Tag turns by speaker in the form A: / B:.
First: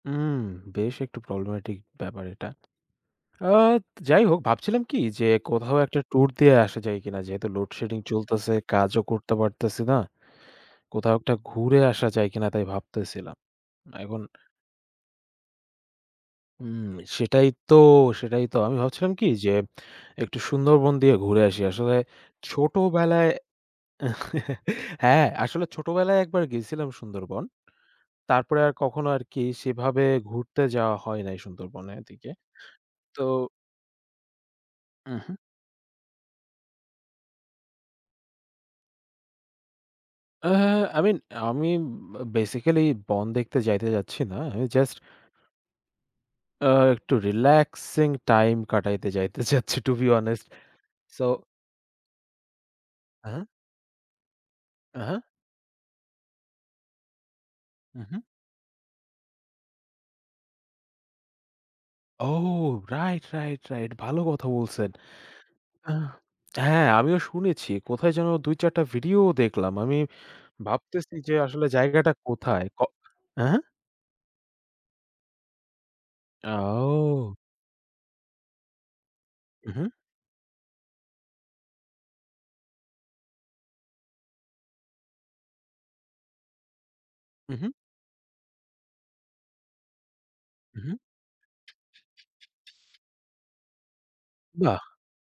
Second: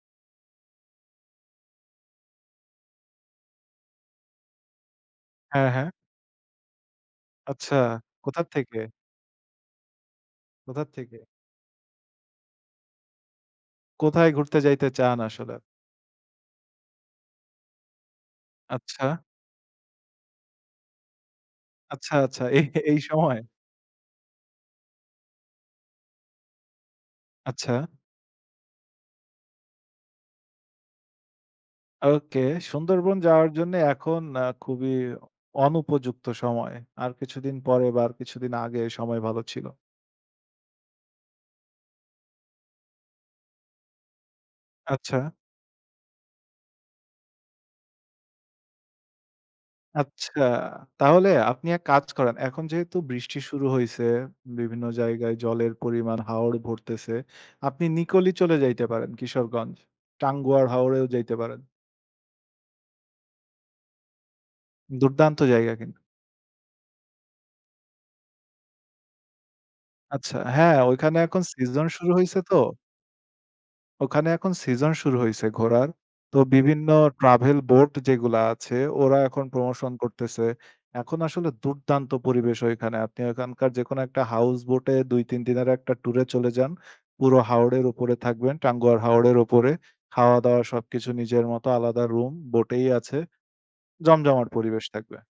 A: উম বেশ একটু প্রবলেমেটিক ব্যাপার এটা। আ যাই হোক ভাবছিলাম কি যে,
B: হ্যাঁ,
A: কোথাও
B: হ্যাঁ।
A: একটা ট্যুর দিয়ে আসা যায় কিনা। যেহেতু
B: আচ্ছা।
A: লোডশেডিং
B: কোথা
A: চলতাছে,
B: থেকে?
A: কাজও করতে পারতেছি না।
B: কোথার
A: কোথাও
B: থেকে?
A: একটা ঘুরে আসা যায় কিনা তাই ভাবতেছিলাম। এখন
B: কোথায় ঘুরতে যাইতে চান আসলে?
A: উম, সেটাই তো, সেটাই তো আমি ভাবছিলাম
B: আচ্ছা।
A: কি যে, একটু সুন্দরবন দিয়ে ঘুরে আসি। আসলে
B: আচ্ছা, আচ্ছা। এই, এই
A: ছোটবেলায়,
B: সময়।
A: হ্যাঁ, আসলে ছোটবেলায় একবার গেছিলাম সুন্দরবন।
B: আচ্ছা।
A: তারপরে আর কখনো আরকি সেভাবে ঘুরতে যাওয়া হয় নাই সুন্দরবনের দিকে।
B: ওকে, সুন্দরবন
A: তো
B: যাওয়ার জন্যে এখন আ খুবই
A: হু, হুম।
B: অনুপযুক্ত সময়। আর কিছুদিন পরে বা কিছুদিন আগে সময় ভালো ছিল।
A: অ্যা আই মিন আমি বেসিক্যালি বন দেখতে যাইতে যাচ্ছি না। আমি জাস্ট
B: আচ্ছা।
A: অ্যা একটু রিল্যাক্সিং টাইম কাটাইতে যাইতে চাচ্ছি টু বি
B: আচ্ছা।
A: অনেস্ট। সো
B: তাহলে আপনি এক কাজ করেন। এখন যেহেতু বৃষ্টি
A: হ্যাঁ?
B: শুরু হইছে, বিভিন্ন
A: হ্যাঁ।
B: জায়গায় জলের পরিমাণ, হাওর ভরতেছে। আপনি
A: হু, হুম।
B: নিকলি চলে যাইতে পারেন, কিশোরগঞ্জ। টাঙ্গুয়ার হাওরেও যাইতে পারেন।
A: ও। Right, right, right. ভালো কথা বলছেন।
B: দুর্দান্ত জায়গা
A: আ
B: কিন্তু।
A: হ্যাঁ, আমিও শুনেছি। কোথায় যেন ২ ৪ টা ভিডিও দেখলাম। আমি
B: আচ্ছা। হ্যাঁ,
A: ভাবতেছি
B: ঐখানে
A: যে,
B: এখন
A: আসলে
B: সিজন শুরু
A: জায়গাটা
B: হইছে তো।
A: কোথায়। ক হ্যাঁ?
B: ওখানে এখন সিজন শুরু হইছে ঘোরার। তো বিভিন্ন
A: আও!
B: ট্রাভেল বোট যেগুলা আছে, ওরা এখন
A: হু,
B: প্রমোশন
A: হুম।
B: করতেছে। এখন আসলে দুর্দান্ত পরিবেশ ওইখানে। আপনি ওইখানকার যেকোনো একটা হাউস বোট এ ২ ৩ দিনের একটা টুরে চলে যান। পুরো
A: হু, হুম।
B: হাওড়ের উপরে থাকবেন। টাঙ্গুয়ার হাওড়ের উপরে। খাওয়া-দাওয়া
A: হু, হু।
B: সবকিছু নিজের মত। আলাদা রুম বোটেই আছে। জমজমাট
A: বাহ!
B: পরিবেশ থাকবে।